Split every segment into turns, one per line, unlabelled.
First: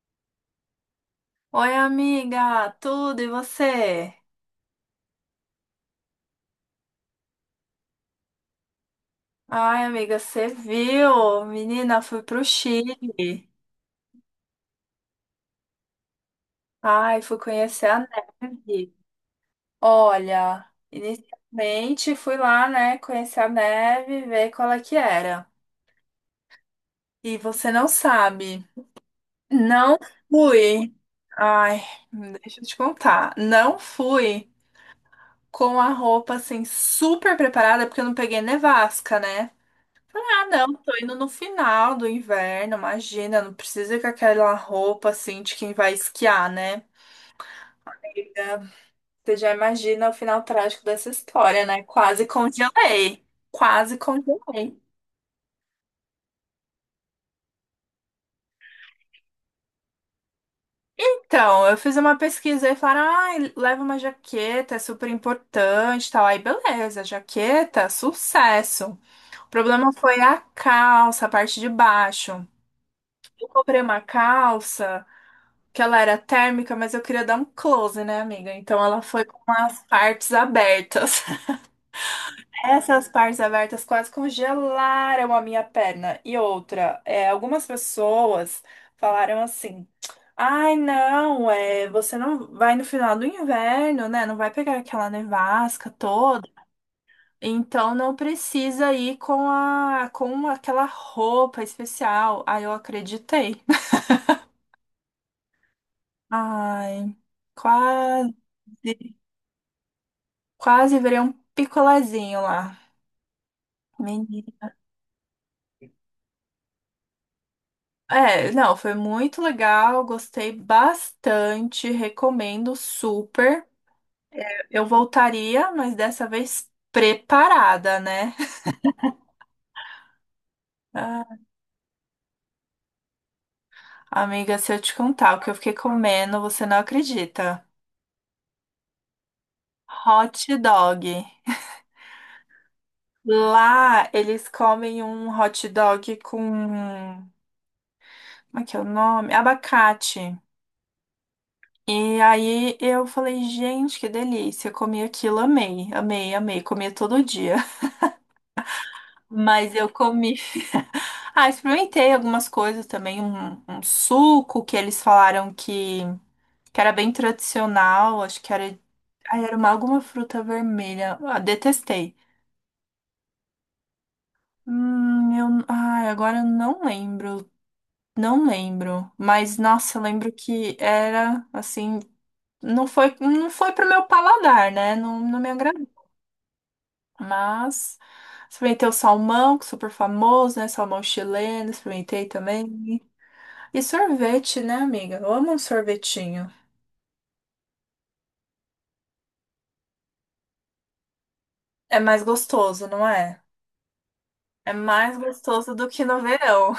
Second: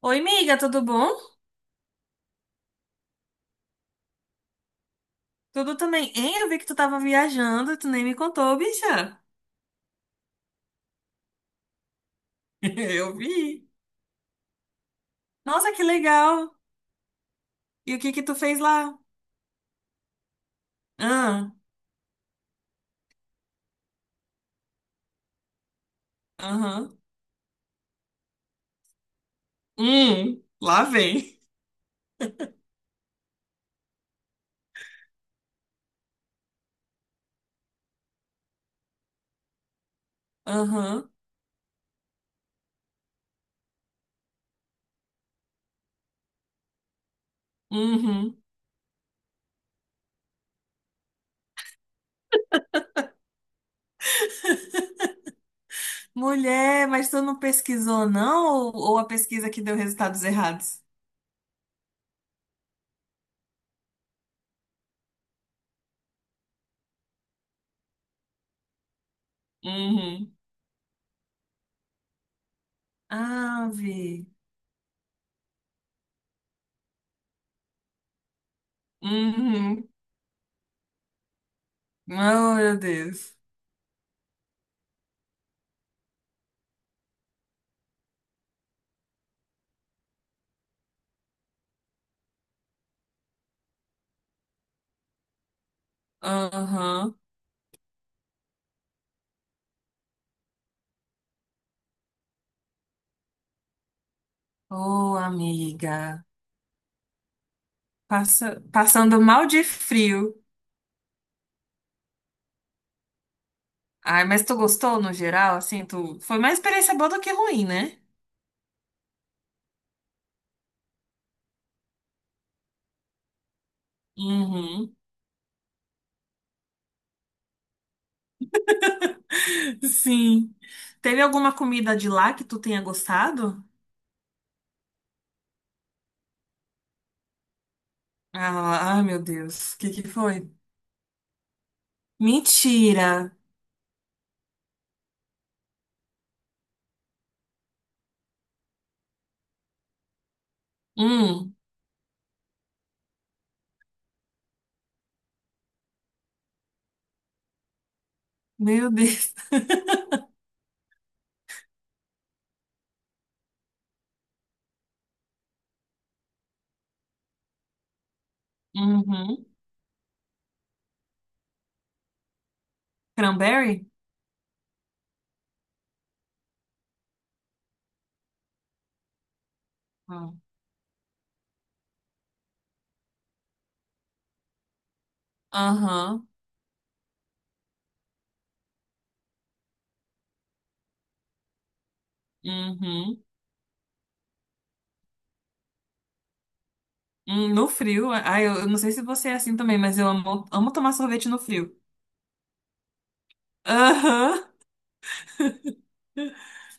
Oi, amiga, tudo bom?
Oi, amiga, tudo e você?
Tudo também. Hein, eu vi que tu tava viajando, e tu nem me contou, bicha.
Ai, amiga, você viu? Menina, fui pro
Eu
Chile.
vi. Nossa, que legal.
Ai, fui conhecer
E
a
o que que tu fez lá?
neve. Olha,
Ah,
inicialmente fui lá, né, conhecer a neve, ver qual é que era.
aham.
E você não sabe, não
Lá
fui.
vem.
Ai, deixa eu te contar. Não fui com a roupa assim super preparada, porque eu não peguei nevasca, né? Ah, não, tô
Aham,
indo no final do inverno, imagina, não precisa ir com aquela roupa assim de quem vai esquiar, né?
uhum.
Amiga, você já imagina o final trágico dessa história, né? Quase congelei. Quase congelei.
Mulher, mas tu não pesquisou, não? Ou a pesquisa que deu resultados errados?
Então, eu fiz uma pesquisa e falaram: ai, leva uma jaqueta, é super importante, e tal. Aí, beleza, jaqueta, sucesso. O problema foi
Uhum.
a calça, a parte de baixo. Eu comprei uma
Ave.
calça que ela era térmica, mas eu queria dar um close, né, amiga? Então ela foi com as
Uhum.
partes abertas.
Oh, meu
Essas
Deus.
partes abertas quase congelaram a minha perna. E outra, é, algumas pessoas falaram assim: ai, não, é, você não vai no final do inverno, né? Não vai pegar aquela nevasca toda.
Aham.
Então não precisa ir com aquela roupa especial. Aí eu acreditei.
Ô, amiga.
Ai, quase.
Passando mal de frio.
Quase virei um picolézinho lá.
Ai, mas tu
Menina.
gostou no geral? Assim, tu... foi mais experiência boa do que ruim, né?
É, não, foi muito legal, gostei bastante, recomendo super. Eu
Uhum.
voltaria, mas dessa vez preparada, né?
Sim. Teve
Ah,
alguma comida de lá que tu tenha gostado?
amiga, se eu te contar o que eu fiquei comendo, você não acredita.
Ah, ai, meu Deus. O que que
Hot
foi?
dog.
Mentira.
Lá eles comem um hot dog com. Como é que é o nome? Abacate.
Hum,
E aí eu falei, gente, que delícia. Comi aquilo, amei, amei, amei. Comia todo dia.
meu Deus.
Mas eu comi. Ah, experimentei algumas coisas também. Um suco que eles falaram que era bem tradicional. Acho que era. Ai,
Uhum.
era uma, alguma fruta vermelha. Ah, detestei.
Cranberry?
Eu. Ai, agora eu não lembro. Não lembro. Mas, nossa, eu lembro
Ah.
que era assim. Não foi pro meu paladar, né? Não, não me agradou.
Aham.
Mas experimentei o salmão, que é super famoso, né? Salmão chileno, experimentei também.
Uhum.
E sorvete, né, amiga? Eu amo um sorvetinho.
No frio. Ai, eu não sei se você é assim também, mas eu amo, amo tomar sorvete no frio.
É mais gostoso, não é?
Aham.
É mais gostoso do que no verão.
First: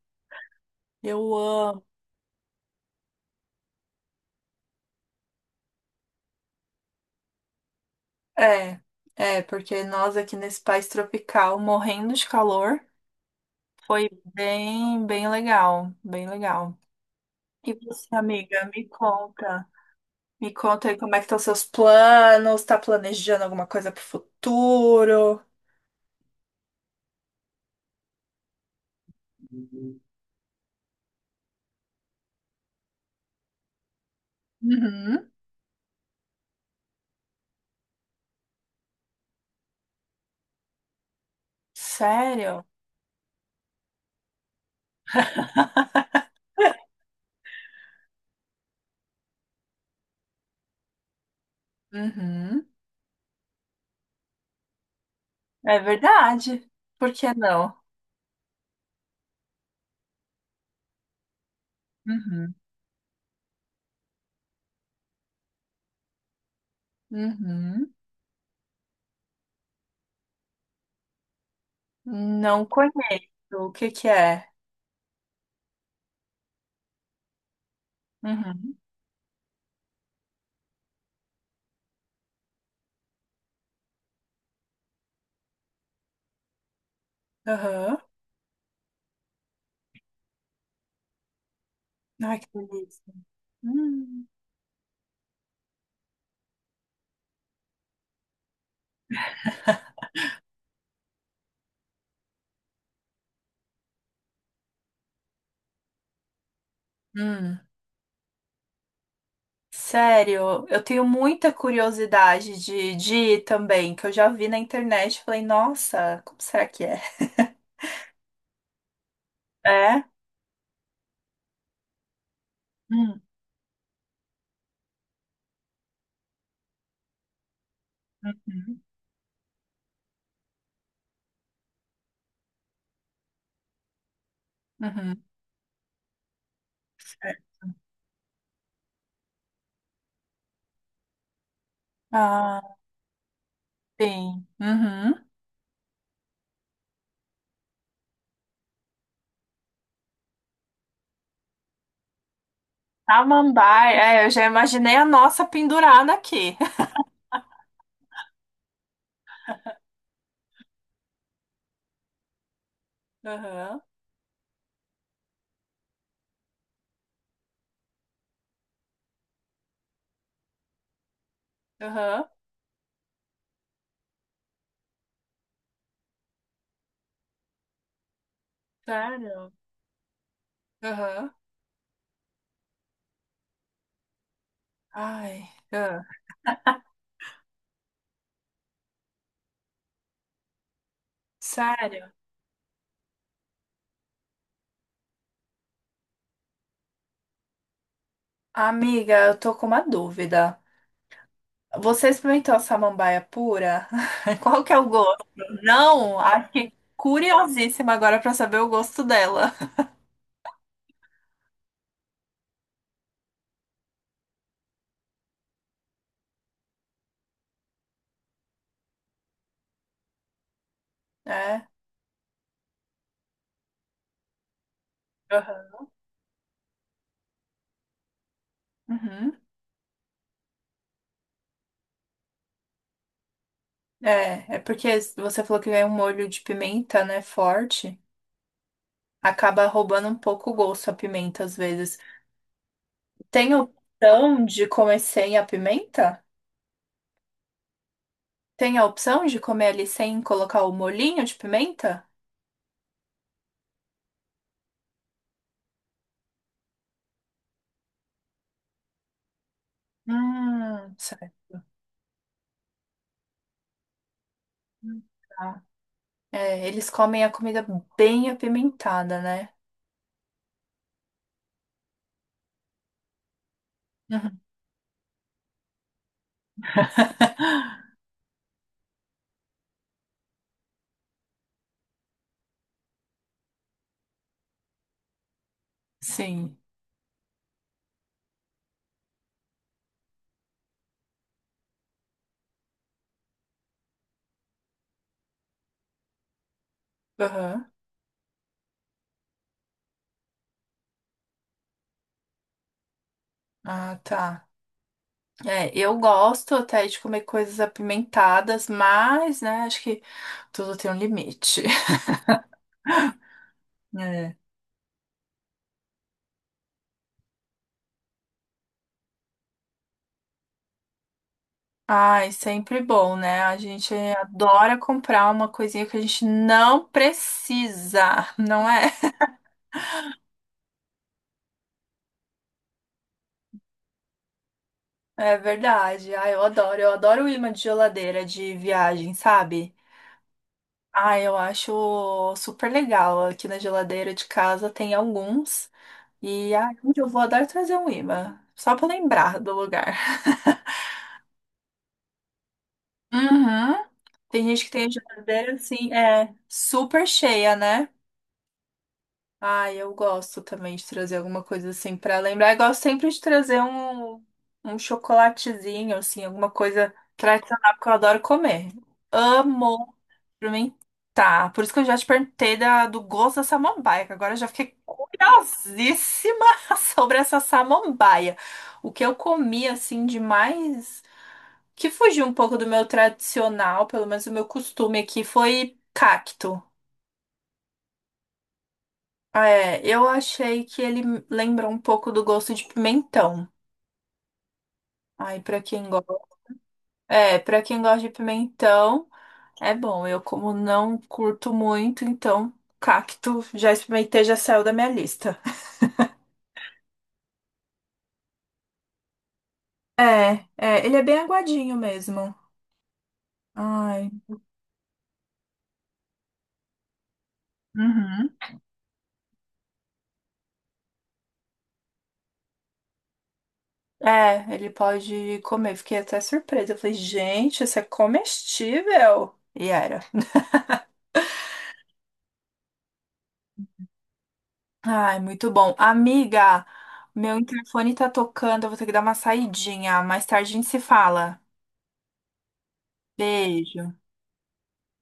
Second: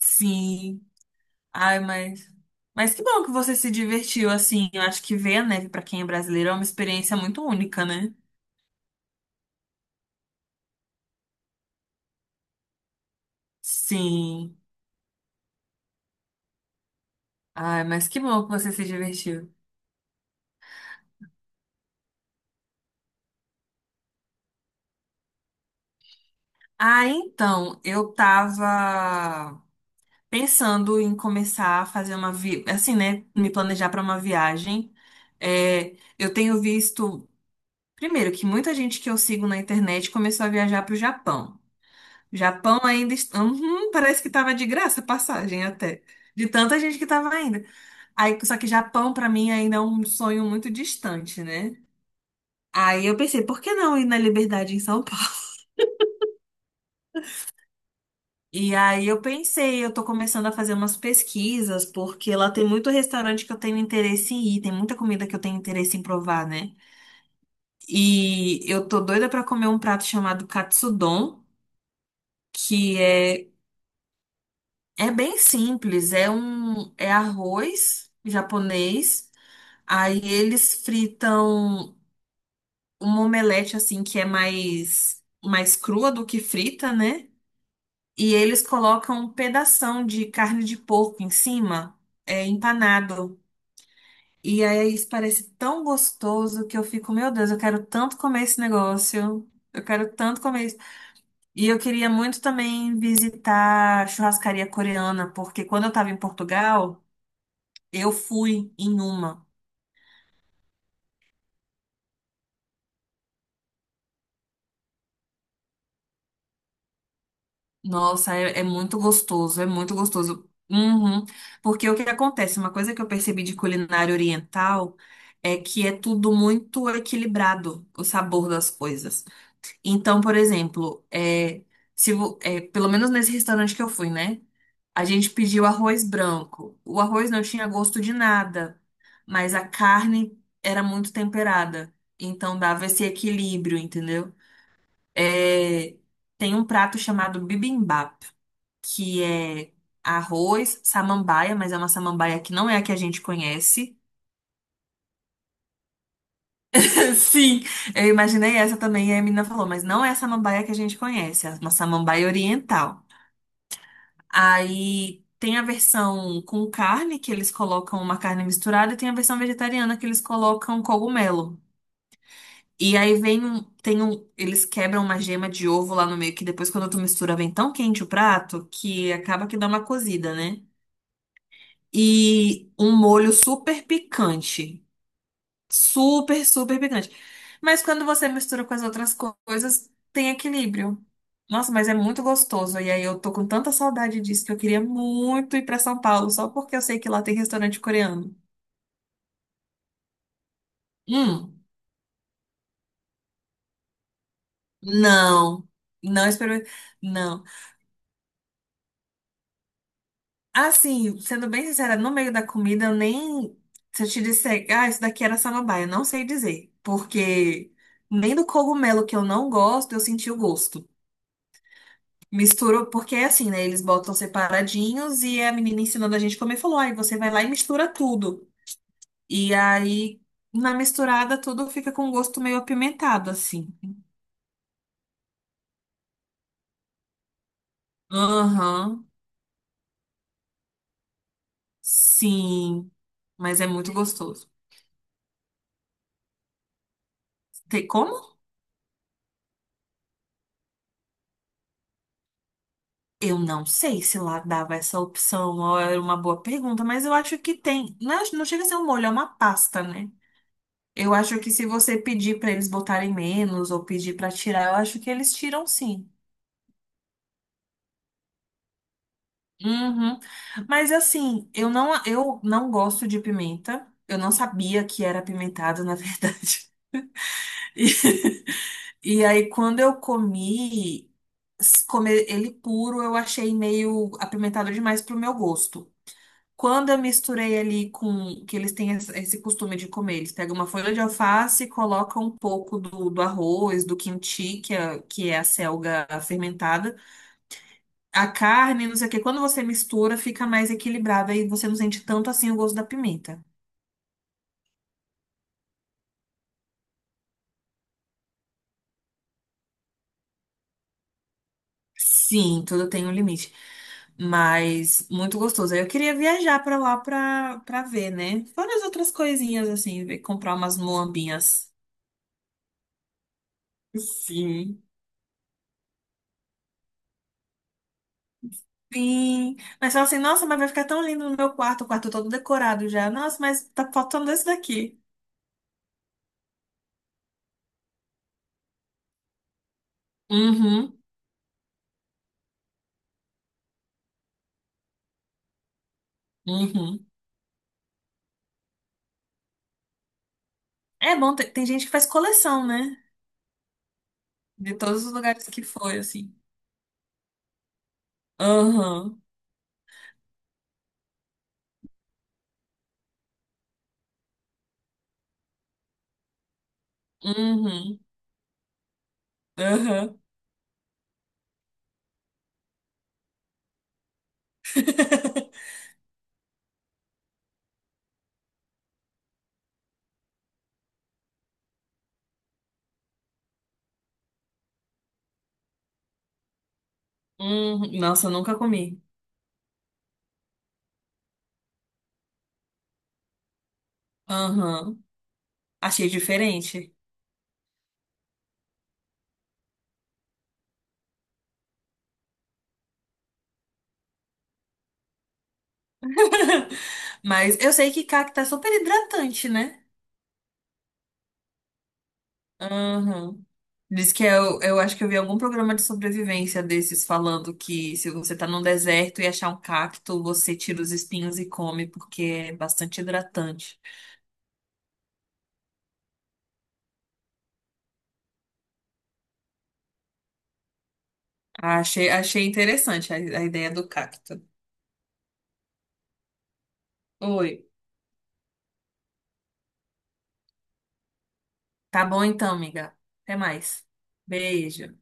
Sim.
Eu
Ai,
amo.
mas. Mas que bom que você se divertiu assim. Eu acho que ver a neve pra quem é brasileiro é uma experiência muito única, né?
É, é, porque nós aqui nesse país tropical, morrendo de calor, foi
Sim.
bem, bem legal, bem legal. E
Ai,
você,
mas que bom que
amiga,
você se
me
divertiu.
conta. Me conta aí como é que estão seus planos, tá planejando alguma coisa pro futuro?
Ah, então, eu tava pensando em começar a fazer uma vi... assim, né, me planejar para uma viagem.
Uhum.
É, eu tenho visto, primeiro, que muita gente que eu sigo na internet começou a viajar para o Japão.
Sério?
Japão ainda está. Uhum, parece que tava de graça a passagem até. De tanta gente que tava ainda. Aí, só que Japão, pra mim, ainda é um sonho muito distante, né?
Uhum.
Aí eu pensei, por que não ir na Liberdade em São Paulo?
É verdade. Por que não?
E aí eu pensei, eu tô começando a fazer umas pesquisas, porque lá
Uhum.
tem muito restaurante que eu tenho interesse em ir, tem muita comida que eu tenho interesse em provar, né?
Uhum.
E eu tô doida pra comer um prato chamado katsudon,
Não
que
conheço.
é...
O que que é?
É bem simples, é um... é arroz
Uhum.
japonês. Aí eles fritam uma omelete assim que é mais crua do que frita, né?
Aham.
E eles colocam um pedação de carne de porco em cima,
Ai,
é
que delícia.
empanado.
Hum.
E aí isso parece tão gostoso que eu fico, meu Deus, eu quero tanto comer esse negócio. Eu quero tanto comer isso. E eu queria muito também visitar a churrascaria coreana, porque quando eu estava em Portugal...
Hum.
Eu fui em uma.
Sério, eu tenho muita curiosidade de ir também, que eu já vi na internet e falei, nossa, como será que é?
Nossa, é, é muito gostoso, é muito
É?
gostoso. Uhum. Porque o que acontece? Uma coisa que eu
Hum.
percebi de culinária oriental é que é tudo muito equilibrado, o sabor das
Uhum.
coisas. Então, por exemplo, é, se, vo- é, pelo menos nesse restaurante que eu fui, né? A
Uhum.
gente pediu arroz branco. O arroz não
Certo.
tinha gosto de nada, mas a carne era muito temperada. Então
Ah,
dava esse equilíbrio, entendeu?
sim. Uhum.
É, tem um prato chamado bibimbap, que é arroz, samambaia, mas é uma samambaia que não é a que a gente conhece.
Samambaia, é, eu já imaginei a nossa pendurada aqui.
Sim, eu imaginei essa também, e a menina falou, mas não é a samambaia que a gente conhece, é uma samambaia oriental.
Aham,
Aí tem a versão com carne, que eles colocam uma carne misturada, e tem a versão vegetariana, que eles colocam cogumelo.
aham,
E aí vem um, tem um, eles quebram uma gema de ovo lá no meio, que depois quando tu mistura vem tão quente o prato que acaba
sério?
que dá uma cozida, né?
Aham,
E um molho super picante.
ai, ah,
Super, super picante. Mas quando você mistura com as outras co- coisas, tem equilíbrio. Nossa, mas é
sério?
muito gostoso. E aí eu tô com tanta saudade disso que eu queria muito ir pra São Paulo, só porque eu sei que lá tem restaurante coreano.
Amiga, eu tô com uma dúvida.
Hum,
Você experimentou a samambaia pura? Qual que é o gosto?
não.
Não,
Não
acho
experimentei.
que
Não.
curiosíssima agora pra saber o gosto dela.
Assim, sendo bem sincera, no meio da comida eu nem... Se eu te disser, ah, isso daqui era samambaia, eu não sei dizer. Porque nem do cogumelo que eu não gosto, eu senti o gosto.
É,
Misturou, porque é assim, né? Eles botam separadinhos e a menina
aham.
ensinando a gente comer falou: aí você vai lá e mistura tudo.
Uhum.
E aí, na misturada, tudo fica com um gosto meio apimentado, assim.
É, é porque você falou que vem um molho de pimenta, né, forte.
Aham,
Acaba roubando um pouco o gosto a pimenta às vezes.
sim,
Tem
mas
a
é muito
opção
gostoso.
de comer sem a pimenta?
Tem.
Tem a opção de comer ali sem colocar o molhinho de pimenta?
Eu não sei se lá dava essa opção, ou era uma boa pergunta, mas eu acho que tem. Não, é- não chega a ser um molho, é uma pasta, né? Eu acho que
Certo.
se você pedir pra eles botarem menos ou pedir pra tirar, eu acho que eles
Tá.
tiram sim.
É, eles comem a comida bem apimentada, né?
Uhum. Mas assim, eu não gosto de pimenta. Eu não
Uhum.
sabia que era apimentado, na verdade. E aí, quando eu comi, s- comer ele puro, eu achei meio apimentado demais pro meu gosto.
Sim.
Quando eu misturei ali com que eles têm esse costume de comer, eles pegam uma folha de alface e colocam um pouco do, do arroz, do quinti, que é a selga fermentada,
Aham.
a carne, não sei o quê. Quando você mistura, fica mais equilibrado e você não sente tanto assim o gosto da pimenta.
Ah, tá. É, eu gosto até de comer coisas apimentadas, mas, né, acho que tudo tem um limite.
Sim, tudo tem um limite,
É.
mas muito gostoso. Aí eu queria viajar pra lá pra, pra ver, né? Fora as outras coisinhas assim, ver- comprar umas moambinhas.
Ai, sempre bom, né? A gente adora
Sim.
comprar uma coisinha que a gente não precisa, não é?
Sim, mas fala assim, nossa, mas vai ficar tão lindo no meu quarto, o quarto todo decorado já. Nossa, mas tá faltando esse daqui.
É verdade. Ah, eu adoro. Eu adoro o imã de geladeira de viagem, sabe?
Uhum,
Ah, eu acho super legal. Aqui na geladeira de casa tem alguns. E ah, um dia
uhum.
eu vou adorar trazer um imã. Só pra lembrar do lugar.
É bom, tem, tem gente que faz coleção, né?
Uhum. Tem gente que
De
tem a
todos os lugares
geladeira
que
assim,
foi, assim.
é super cheia, né?
Aham,
Ah, eu gosto também de trazer alguma coisa assim pra lembrar. Eu gosto sempre de trazer um, um chocolatezinho, assim, alguma coisa tradicional, porque eu
uhum,
adoro comer. Amo.
aham.
Experimentar. Por isso que eu já te perguntei do gosto da samambaia, que agora eu já fiquei curiosíssima sobre essa samambaia. O que eu comi, assim, demais, que fugiu um pouco do meu tradicional, pelo menos o meu costume aqui, foi cacto.
Uhum. Nossa, eu nunca comi.
Ah, é, eu achei que ele lembra um pouco do gosto de pimentão.
Aham.
Aí pra quem
Achei
gosta.
diferente.
É, pra quem gosta de pimentão, é bom. Eu, como não curto muito, então, cacto já experimentei, já saiu da minha lista.
Mas eu sei que cacto é super hidratante, né?
É, é, ele é bem aguadinho mesmo.
Aham.
Ai.
Diz que eu acho que eu vi algum programa de sobrevivência desses falando que se
Uhum.
você tá num deserto e achar um cacto, você tira os espinhos e come, porque é bastante hidratante.
É, ele pode comer. Fiquei até surpresa. Eu falei, gente, isso é comestível. E era.
Achei, achei interessante a ideia do cacto.
Ai, muito bom. Amiga, meu
Oi.
interfone tá tocando. Eu vou ter que dar uma saidinha. Mais tarde a gente se fala.
Tá bom então, amiga. Até mais.
Beijo.
Beijo.